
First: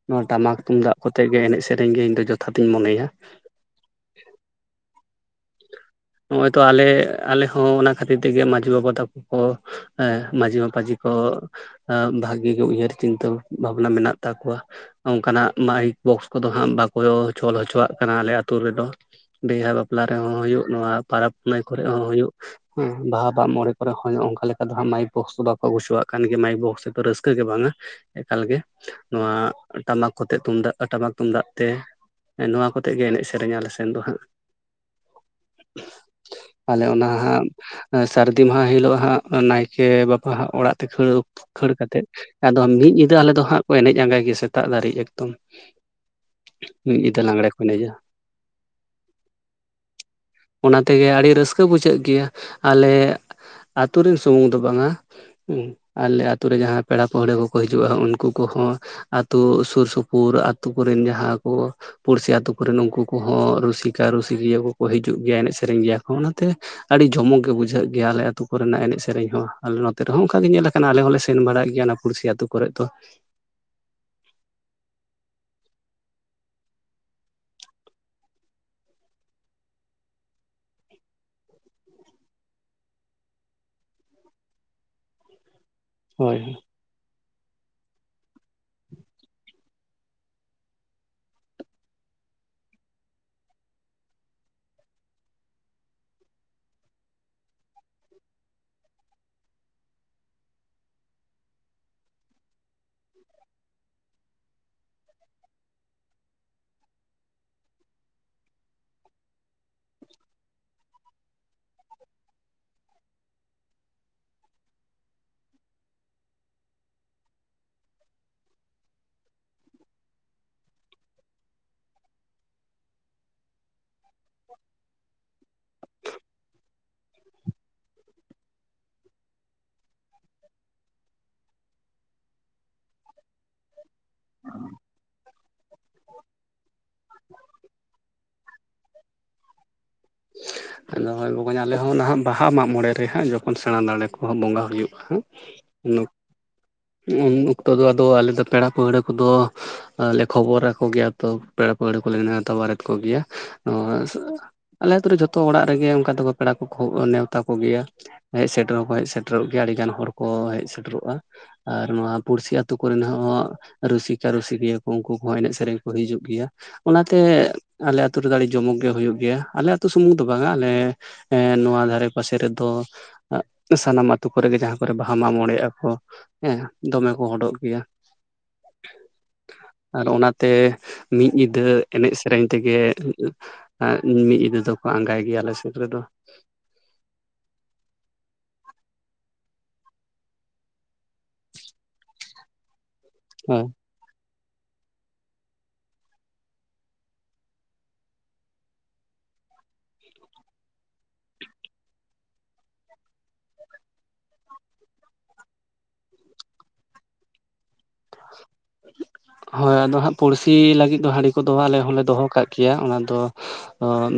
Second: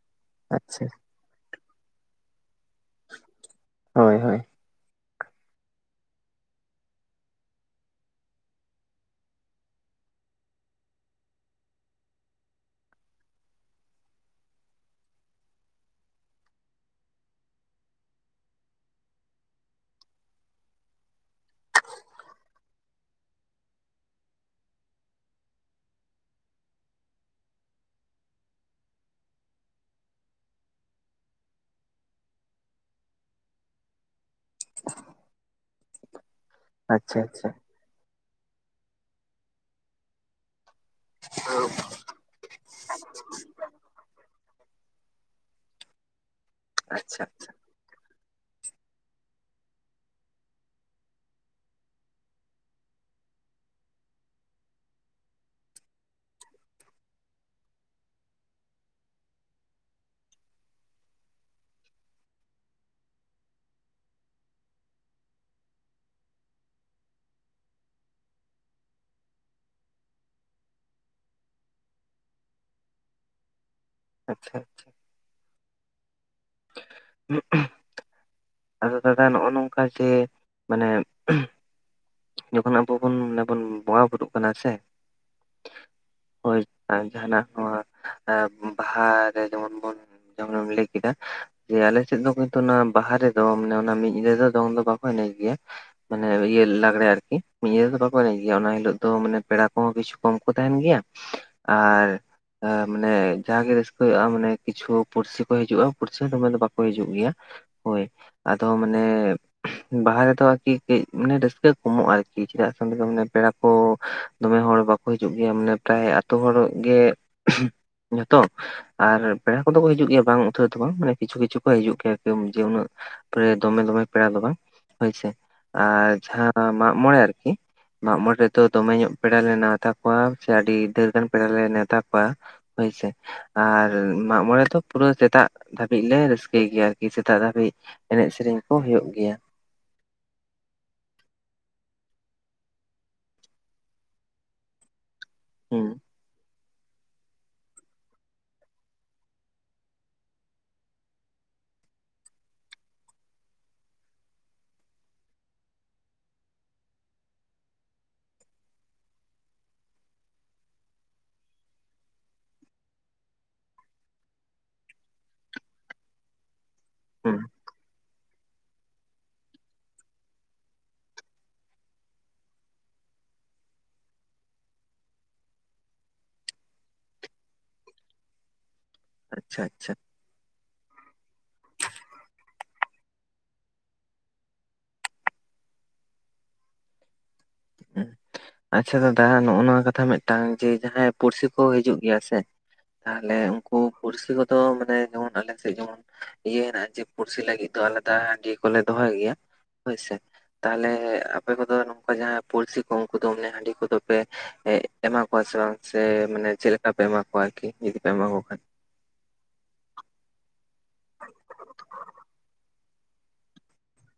ᱱᱚᱣᱟ ᱴᱟᱢᱟᱠ ᱟᱪᱪᱷᱟ ᱛᱩᱢᱫᱟᱜ ᱠᱚᱛᱮ ᱜᱮ ᱮᱱᱮᱡ ᱥᱮᱨᱮᱧ ᱜᱮ ᱤᱧ ᱫᱚ ᱡᱚᱛᱷᱟᱛᱧ ᱢᱚᱱᱮᱭᱟ᱾ ᱦᱳᱭ ᱦᱳᱭ [unintelligible] [unintelligible] ᱱᱚᱜ ᱚᱚᱭ ᱛᱚ ᱟᱞᱮ ᱟᱞᱮ ᱦᱚᱸ ᱚᱱᱟ ᱠᱷᱟᱹᱛᱤᱨ ᱛᱮᱜᱮ ᱢᱟᱟᱹᱡᱷᱤ ᱵᱟᱵᱟ ᱛᱟᱠᱚᱼᱼ ᱦᱮᱸ ᱢᱟᱹᱡᱷᱤ ᱢᱟᱯᱟᱡᱷᱤ ᱠᱚᱼᱼ ᱵᱷᱟᱹᱜᱤ ᱜᱮ ᱩᱭᱦᱟᱹᱨ ᱪᱤᱱᱛᱟᱹ ᱵᱷᱟᱵᱱᱟ ᱢᱮᱱᱟᱜ ᱛᱟᱠᱚᱣᱟ᱾ ᱚᱱᱠᱟᱱᱟᱜ ᱢᱟᱭᱤᱠ ᱵᱚᱠᱥ ᱠᱚᱫᱚ ᱦᱟᱸᱜ ᱵᱟᱠᱚ ᱪᱚᱞ ᱦᱚᱪᱚᱣᱟᱜ ᱠᱟᱱᱟ ᱟᱞᱮ ᱟᱛᱩ ᱨᱮᱫᱚ᱾ ᱵᱤᱦᱟ ᱵᱟᱯᱞᱟ ᱨᱮᱦᱚᱸ ᱦᱩᱭᱩᱜ ᱱᱚᱣᱟ ᱯᱟᱨᱟᱵᱽ ᱯᱩᱱᱟᱹᱭ ᱠᱚᱨᱮ ᱦᱚᱸ ᱦᱩᱭᱩᱜᱼᱼ ᱦᱮᱸ ᱵᱟᱦᱟ ᱢᱟᱜ-ᱢᱚᱬᱮ ᱠᱚᱨᱮ ᱦᱚᱸ ᱚᱱᱠᱟ ᱞᱮᱠᱟ ᱫᱚ ᱦᱟᱸᱜ ᱢᱟᱭᱤᱠ ᱵᱚᱠᱥ ᱵᱟᱠᱚ ᱟᱜᱩ ᱦᱚᱪᱚᱣᱟᱜ ᱠᱟᱱ ᱜᱮ ᱢᱟᱭᱤᱠ ᱵᱚᱠᱥ ᱫᱚ ᱨᱟᱹᱥᱠᱟᱹ ᱜᱮ ᱵᱟᱝᱼᱟ᱾ ᱮᱠᱟᱞᱜᱮ ᱱᱚᱣᱟ ᱴᱟᱢᱟᱠ ᱠᱚᱛᱮ ᱛᱩᱢᱫᱟᱜ ᱴᱟᱢᱟᱠ ᱛᱩᱢᱫᱟᱜ ᱛᱮ ᱱᱚᱣᱟ ᱠᱚᱛᱮᱼᱼ ᱟᱛᱮᱫ ᱜᱮ ᱮᱱᱮᱡ ᱥᱮᱨᱮᱧ ᱟᱞᱮ ᱥᱮᱱ ᱫᱚ ᱦᱟᱸᱜ᱾ ᱟᱞᱮ ᱚᱱᱟ ᱟᱪᱪᱷᱟ ᱦᱟᱸᱜᱼᱼ ᱟᱪᱪᱷᱟ ᱥᱟᱹᱨᱫᱤ ᱢᱟᱦᱟ ᱦᱤᱞᱳᱜ ᱦᱟᱸᱜ ᱱᱟᱭᱠᱮ ᱵᱟᱵᱟ ᱦᱟᱸᱜ ᱚᱲᱟᱜ ᱛᱮ ᱠᱷᱟᱹᱲ ᱠᱷᱟᱹᱲ ᱠᱟᱛᱮᱜᱼᱼ ᱟᱫᱚ ᱢᱤᱫ ᱧᱤᱫᱟᱹ ᱟᱞᱮ ᱫᱚ ᱦᱟᱸᱜ ᱠᱚ ᱮᱱᱮᱡ ᱟᱸᱜᱟᱭ ᱜᱮ ᱥᱮᱛᱟᱜ ᱫᱷᱟᱹᱨᱤᱡ ᱮᱠᱫᱚᱢ᱾ ᱢᱤᱫ ᱤᱫᱟᱹ ᱟᱪᱪᱷᱟ ᱞᱟᱜᱽᱬᱮ ᱠᱚ ᱮᱱᱮᱡᱟ᱾ [unintelligible] ᱚᱱᱟ ᱛᱮᱜᱮ ᱟᱹᱰᱤ ᱨᱟᱹᱥᱠᱟᱹ ᱵᱩᱡᱷᱟᱹᱜ ᱜᱮᱭᱟ ᱟᱞᱮ ᱟᱛᱩ ᱨᱮᱱ ᱥᱩᱢᱩᱝ ᱫᱚ ᱵᱟᱝᱟ᱾ ᱦᱩᱸ ᱟᱞᱮ ᱟᱛᱳ ᱨᱮ ᱡᱟᱦᱟᱸᱭ ᱯᱮᱲᱟ ᱯᱟᱹᱲᱦᱟᱹ ᱠᱚᱠᱚ ᱦᱤᱡᱩᱜᱼᱟ ᱩᱱᱠᱩ ᱠᱚᱦᱚᱸ, ᱟᱹᱛᱳ ᱥᱩᱨ ᱥᱩᱯᱩᱨ ᱟᱛᱳ ᱠᱚᱨᱮᱱ ᱡᱟᱦᱟᱸ ᱠᱚ ᱯᱩᱲᱥᱤ ᱟᱛᱳᱼᱼ ᱩᱱᱠᱩ ᱠᱚᱨᱮᱱ ᱩᱱᱠᱩ ᱠᱚᱦᱚᱸ ᱨᱩᱥᱤᱠᱟ ᱨᱩᱥᱤᱠᱤᱭᱟᱹ ᱠᱚᱠᱚ ᱦᱤᱡᱩᱜ ᱜᱮᱭᱟ ᱮᱱᱮᱡ ᱥᱮᱨᱮᱧ ᱜᱮᱭᱟ ᱠᱚ ᱚᱱᱟᱛᱮᱼ ᱟᱹᱰᱤ ᱡᱚᱢᱚᱠ ᱜᱮ ᱵᱩᱡᱷᱟᱹᱜ ᱜᱮᱭᱟ ᱟᱞᱮ ᱟᱹᱛᱩ ᱠᱚᱨᱮᱱᱟᱜ ᱮᱱᱮᱡ ᱥᱮᱨᱮᱧ ᱦᱚᱸ ᱟᱞᱮ ᱱᱚᱛᱮ ᱨᱮᱦᱚᱸ ᱚᱱᱠᱟ ᱜᱮ ᱧᱮᱞ ᱠᱟᱱᱟ ᱟᱞᱮ ᱦᱚᱸᱞᱮ ᱥᱮᱱ ᱵᱟᱲᱟᱜ ᱜᱮᱭᱟ᱾ ᱯᱩᱲᱥᱤ ᱟᱛᱳ ᱠᱚᱨᱮ ᱫᱚ ᱾ ᱟᱪᱪᱷᱟ ᱟᱪᱪᱷᱟ᱾ ᱦᱮ [inaudible] ᱟᱫᱚ ᱫᱟᱫᱟ ᱱᱚᱜᱼᱚ ᱱᱚᱝᱠᱟ ᱡᱮ ᱢᱟᱱᱮᱼ ᱡᱚᱠᱷᱚᱱ ᱟᱵᱚ ᱵᱚᱱ ᱵᱚᱱ ᱵᱚᱸᱜᱟ ᱵᱩᱨᱩᱜ ᱠᱟᱱᱟ ᱥᱮ ᱦᱳᱭ᱾ ᱡᱟᱦᱟᱱᱟᱜ ᱱᱚᱣᱟ ᱮ ᱵᱟᱦᱟᱨᱮ ᱡᱮᱢᱚᱱ ᱵᱚᱱ ᱡᱮᱢᱚᱱ ᱞᱟᱹᱭ ᱠᱮᱫᱟᱼᱼ ᱡᱮ ᱟᱞᱮ ᱥᱮᱫ ᱫᱚ ᱠᱤᱱᱛᱩ ᱚᱱᱟ ᱵᱟᱦᱟ ᱨᱮᱫᱚ ᱢᱟᱱᱮ ᱚᱱᱟ ᱢᱤᱫ ᱧᱟᱹᱫᱟᱹ ᱫᱚ ᱫᱚᱝ ᱫᱚ ᱵᱟᱠᱚ ᱮᱱᱮᱡ ᱜᱮᱭᱟ᱾ ᱢᱟᱱᱮ ᱤᱭᱟᱹ ᱞᱟᱜᱼᱼ ᱟᱜᱽᱲᱮ ᱟᱨᱠᱤ ᱱᱤᱭᱟᱹ ᱫᱚ ᱵᱟᱠᱚ ᱮᱱᱮᱡ ᱜᱮᱭᱟ ᱚᱱᱟ ᱦᱤᱞᱳ ᱫᱚ ᱢᱟᱱᱮ ᱯᱮᱲᱟ ᱠᱚᱦᱚᱸ ᱠᱤᱪᱷᱩ ᱠᱚᱢ ᱛᱟᱦᱮᱱ ᱜᱮᱭᱟ᱾ ᱟᱨᱼᱼ ᱮ ᱢᱟᱱᱮ ᱡᱟᱜᱮ ᱨᱟᱹᱥᱠᱟᱹ ᱦᱩᱭᱩᱜᱼᱟ ᱢᱟᱱᱮ ᱠᱤᱪᱷᱩ ᱯᱩᱥᱤ ᱠᱚ ᱦᱤᱡᱩᱜᱼᱟ ᱯᱩᱲᱥᱤ ᱦᱚᱸ ᱫᱚᱢᱮ ᱫᱚ ᱵᱟᱠᱚ ᱦᱤᱡᱩᱜ ᱜᱮᱭᱟ᱾ ᱦᱳᱭ ᱟᱫᱚ ᱢᱟᱱᱮ ᱵᱟᱦᱟ ᱨᱮᱫᱚ ᱟᱨᱠᱤ ᱠᱟᱹᱡ ᱢᱟᱱᱮ ᱨᱟᱹᱠᱟᱹᱼᱼ ᱟᱹ ᱠᱚᱢᱚᱜᱼᱟ ᱟᱨᱠᱤ ᱪᱮᱫᱟᱜ ᱥᱮ ᱚᱰᱮ ᱫᱚ ᱢᱟᱱᱮ ᱯᱮᱲᱟ ᱠᱚ ᱫᱚᱢᱮ ᱦᱚᱲ ᱵᱟᱠᱚ ᱦᱤᱡᱩᱜ ᱜᱮᱭᱟ ᱢᱟᱱᱮᱼᱼ ᱯᱨᱟᱭ ᱟᱛᱳ ᱦᱚᱲ ᱜᱮ ᱡᱷᱚᱛᱚ᱾ ᱟᱨ ᱯᱮᱲᱟ ᱠᱚᱫᱚ ᱠᱚ ᱦᱤᱡᱩᱜ ᱜᱮᱭᱟ ᱵᱟᱝ ᱩᱛᱟᱹᱨ ᱫᱚ ᱵᱟᱝ ᱠᱤᱪᱷᱩ ᱠᱤᱪᱷᱩ ᱠᱚ ᱦᱤᱡᱩᱜ ᱜᱮᱭᱟ ᱡᱮ ᱩᱱᱟᱹᱜᱼᱼ ᱫᱚᱢᱮ ᱫᱚᱢᱮ ᱯᱮᱲᱟ ᱫᱚ ᱵᱟᱝ ᱦᱳᱭᱥᱮ ᱟᱨ ᱡᱟᱦᱟᱸ ᱢᱟᱜ ᱢᱚᱬᱮ ᱟᱨᱠᱤ, ᱢᱟᱜ ᱢᱚᱬᱮ ᱨᱮᱫᱚ ᱫᱚᱢᱮ ᱧᱚᱜ ᱯᱮᱲᱟ ᱞᱮ ᱱᱮᱣᱛᱟ ᱠᱚᱣᱟ ᱥᱮ ᱟᱹᱰᱤ ᱰᱷᱟᱹᱨ ᱜᱟᱱ ᱯᱮᱲᱟ ᱞᱮ ᱱᱮᱣᱛᱟ ᱠᱚᱣᱟ᱾ ᱦᱳᱭᱥᱮ ᱟᱨ ᱢᱟᱜ ᱢᱚᱲᱮ ᱫᱚ ᱯᱩᱨᱟᱹ ᱥᱮᱛᱟᱜᱼᱼ ᱫᱷᱟᱹᱵᱤᱡ ᱞᱮ ᱨᱟᱹᱥᱠᱟᱹᱭ ᱜᱮᱭᱟ ᱟᱨᱠᱤ ᱥᱮᱛᱟᱜ ᱫᱷᱟᱹᱵᱤᱡ ᱮᱱᱮᱡ ᱥᱮᱨᱮᱧ ᱠᱚ ᱦᱳᱭᱳᱜ ᱜᱮᱭᱟ᱾ [unintelligible] ᱟᱫᱚ ᱵᱚᱜᱚᱧ ᱟᱞᱮ ᱦᱚᱸ ᱱᱟᱦᱟᱜ ᱵᱟᱦᱟ ᱢᱟᱜ ᱢᱚᱬᱮ ᱨᱮ ᱦᱟᱸᱜ ᱡᱚᱠᱷᱚᱱ ᱥᱮᱬᱟ ᱫᱟᱲᱮ ᱠᱚᱦᱚᱸ ᱵᱚᱸᱜᱟ ᱦᱩᱭᱩᱜᱼᱟ ᱦᱟᱸᱼᱼ ᱦᱩᱸ ᱚᱱᱟ [inaudible] ᱩᱱ ᱚᱠᱛᱚ ᱫᱚ ᱟᱫᱚ ᱟᱞᱮᱫᱚ ᱯᱮᱲᱟ ᱯᱟᱹᱲᱦᱟᱹ ᱠᱚᱫᱚᱞᱮ ᱠᱷᱚᱵᱚᱨᱟᱼᱼ ᱠᱚᱜᱮᱭᱟ ᱛᱚ ᱯᱮᱲᱟ ᱯᱟᱹᱲᱦᱟᱹ ᱠᱚᱞᱮ ᱱᱮᱣᱛᱟ ᱵᱟᱲᱟ ᱠᱚᱜᱮᱭᱟ ᱱᱚᱣᱟ᱾ ᱟᱞᱮ ᱟᱹᱛᱩ ᱨᱮ ᱡᱚᱛᱚ ᱚᱲᱟᱜ ᱜᱮ ᱚᱝᱠᱟ ᱫᱚ ᱯᱮᱲᱟ ᱠᱚ ᱱᱮᱣᱛᱟ ᱠᱚᱜᱮᱭᱟ ᱾ ᱦᱮᱡ ᱥᱮᱴᱮᱨ ᱦᱚᱸᱠᱚ ᱦᱮᱡ ᱥᱮᱴᱮᱨᱚᱜ ᱜᱮᱭᱟ ᱟᱹᱰᱤᱜᱟᱱ ᱦᱚᱲ ᱠᱚ ᱦᱮᱡ ᱥᱮᱴᱮᱨᱚᱜᱼᱟ ᱾ ᱟᱨ ᱱᱚᱶᱟ ᱯᱩᱲᱥᱤ ᱟᱹᱛᱩ ᱠᱚᱨᱮᱱ ᱦᱚᱸ ᱨᱩᱥᱤᱠᱟ ᱨᱩᱥᱤᱠᱤᱭᱟᱹ ᱠᱚ ᱩᱱᱠᱩ ᱠᱚ ᱮᱱᱮᱡ ᱥᱮ ᱥᱮᱨᱮᱧ ᱠᱚ ᱦᱤᱡᱩᱜ ᱜᱮᱭᱟ ᱚᱱᱟᱛᱮ ᱦᱩᱸ ᱟᱞᱮ ᱟᱹᱛᱩ ᱫᱟᱲᱮ ᱡᱚᱢᱚᱠ ᱜᱮ ᱦᱩᱭᱩᱜ ᱜᱮᱭᱟ ᱟᱞᱮ ᱟᱹᱛᱩ ᱥᱩᱢᱩᱝ ᱫᱚ ᱵᱟᱝᱼᱟ ᱟᱞᱮ ᱮᱸ ᱱᱚᱣᱟ ᱫᱷᱟᱨᱮ ᱯᱟᱥᱮ ᱨᱮᱫᱚ [inaudible] ᱥᱟᱱᱟᱢ ᱟᱹᱛᱩ ᱠᱚᱨᱮᱜᱮ ᱡᱟᱦᱟᱸ ᱠᱚᱨᱮ ᱵᱟᱦᱟ ᱢᱚᱜᱽ ᱢᱚᱬᱮᱚᱜ ᱟᱠᱚ ᱾ ᱦᱮᱸ ᱫᱚᱢᱮ ᱠᱚ ᱦᱚᱰᱚᱜ ᱜᱮᱭᱟ ᱾ ᱟᱪᱷᱟ ᱟᱪᱷᱟ ᱾ ᱟᱨ ᱚᱱᱟᱛᱮ ᱢᱤᱫ ᱧᱤᱫᱟᱹ ᱮᱱᱮᱡ ᱥᱮᱨᱮᱧ ᱛᱮᱜᱮ ᱟᱜ ᱢᱤᱫ ᱧᱤᱫᱟᱹ ᱫᱚᱠᱚ ᱟᱸᱜᱟᱭ ᱜᱮᱭᱟ ᱟᱞᱮ ᱥᱮᱫ ᱨᱮᱫᱚ ᱾ [inaudible] ᱟᱪᱷᱟ ᱫᱟᱫᱟ ᱱᱚᱜ ᱱᱚᱣᱟ ᱠᱟᱛᱷᱟ ᱢᱤᱫᱴᱟᱝ ᱡᱮ ᱡᱟᱦᱟᱸᱭ ᱯᱩᱲᱥᱤ ᱠᱚ ᱦᱤᱡᱩᱜ ᱜᱮᱭᱟ ᱥᱮ ᱛᱟᱦᱞᱮ ᱦᱮᱸ ᱩᱱᱠᱩ ᱯᱩᱲᱥᱤ ᱠᱚᱫᱚ ᱢᱟᱱᱮ ᱡᱮᱢᱚᱱ ᱟᱞᱮᱥᱮᱫ ᱡᱮᱢᱚᱱ ᱤᱭᱟᱹ ᱦᱮᱱᱟᱜᱼᱟ ᱡᱮ ᱯᱩᱲᱥᱤ ᱞᱟᱹᱜᱤᱫ ᱫᱚ ᱟᱞᱟᱫᱟ ᱰᱮ ᱠᱚᱞᱮ ᱫᱚᱦᱚᱭ ᱜᱮᱭᱟ ᱾ ᱦᱳᱭᱥᱮ ᱛᱟᱞᱦᱮ ᱟᱯᱮ ᱠᱚᱫᱚ ᱱᱚᱝᱠᱟ ᱡᱟᱦᱟᱸ ᱯᱩᱲᱥᱤ ᱠᱚ ᱩᱱᱠᱩ ᱫᱚ ᱚᱱᱮ ᱦᱟᱹᱰᱤ ᱠᱚᱫᱚ ᱯᱮ ᱮᱸ ᱮᱢᱟ ᱠᱚᱣᱟ ᱥᱮ ᱵᱟᱝ ᱥᱮ ᱢᱟᱱᱮ ᱪᱮᱫ ᱠᱟᱯᱮ ᱮᱢᱟ ᱠᱚᱣᱟ ᱟᱨᱠᱤ ᱡᱩᱫᱤ ᱯᱮ ᱮᱢᱟ ᱠᱚ ᱠᱷᱟᱱ? ᱦᱳᱭ ᱟᱫᱚ ᱦᱟᱸᱜ ᱯᱩᱲᱥᱤ ᱞᱟᱹᱜᱤᱫ ᱫᱚ ᱦᱟᱹᱰᱤ ᱠᱚᱫᱚ ᱟᱞᱮ ᱦᱚᱸᱞᱮ ᱫᱚᱦᱚ ᱠᱟᱜ ᱜᱮᱭᱟ ᱚᱱᱟ ᱫᱚ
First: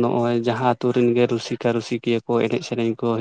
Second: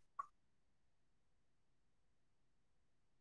ᱱᱚᱜᱼᱚᱭ ᱡᱟᱦᱟᱸ ᱟᱛᱳ ᱨᱮᱱ ᱜᱮ ᱨᱩᱥᱤᱠᱟ ᱨᱩᱥᱤᱠᱤᱭᱟᱹ ᱠᱚ ᱮᱱᱮᱡ ᱥᱮᱨᱮᱧ ᱠᱚ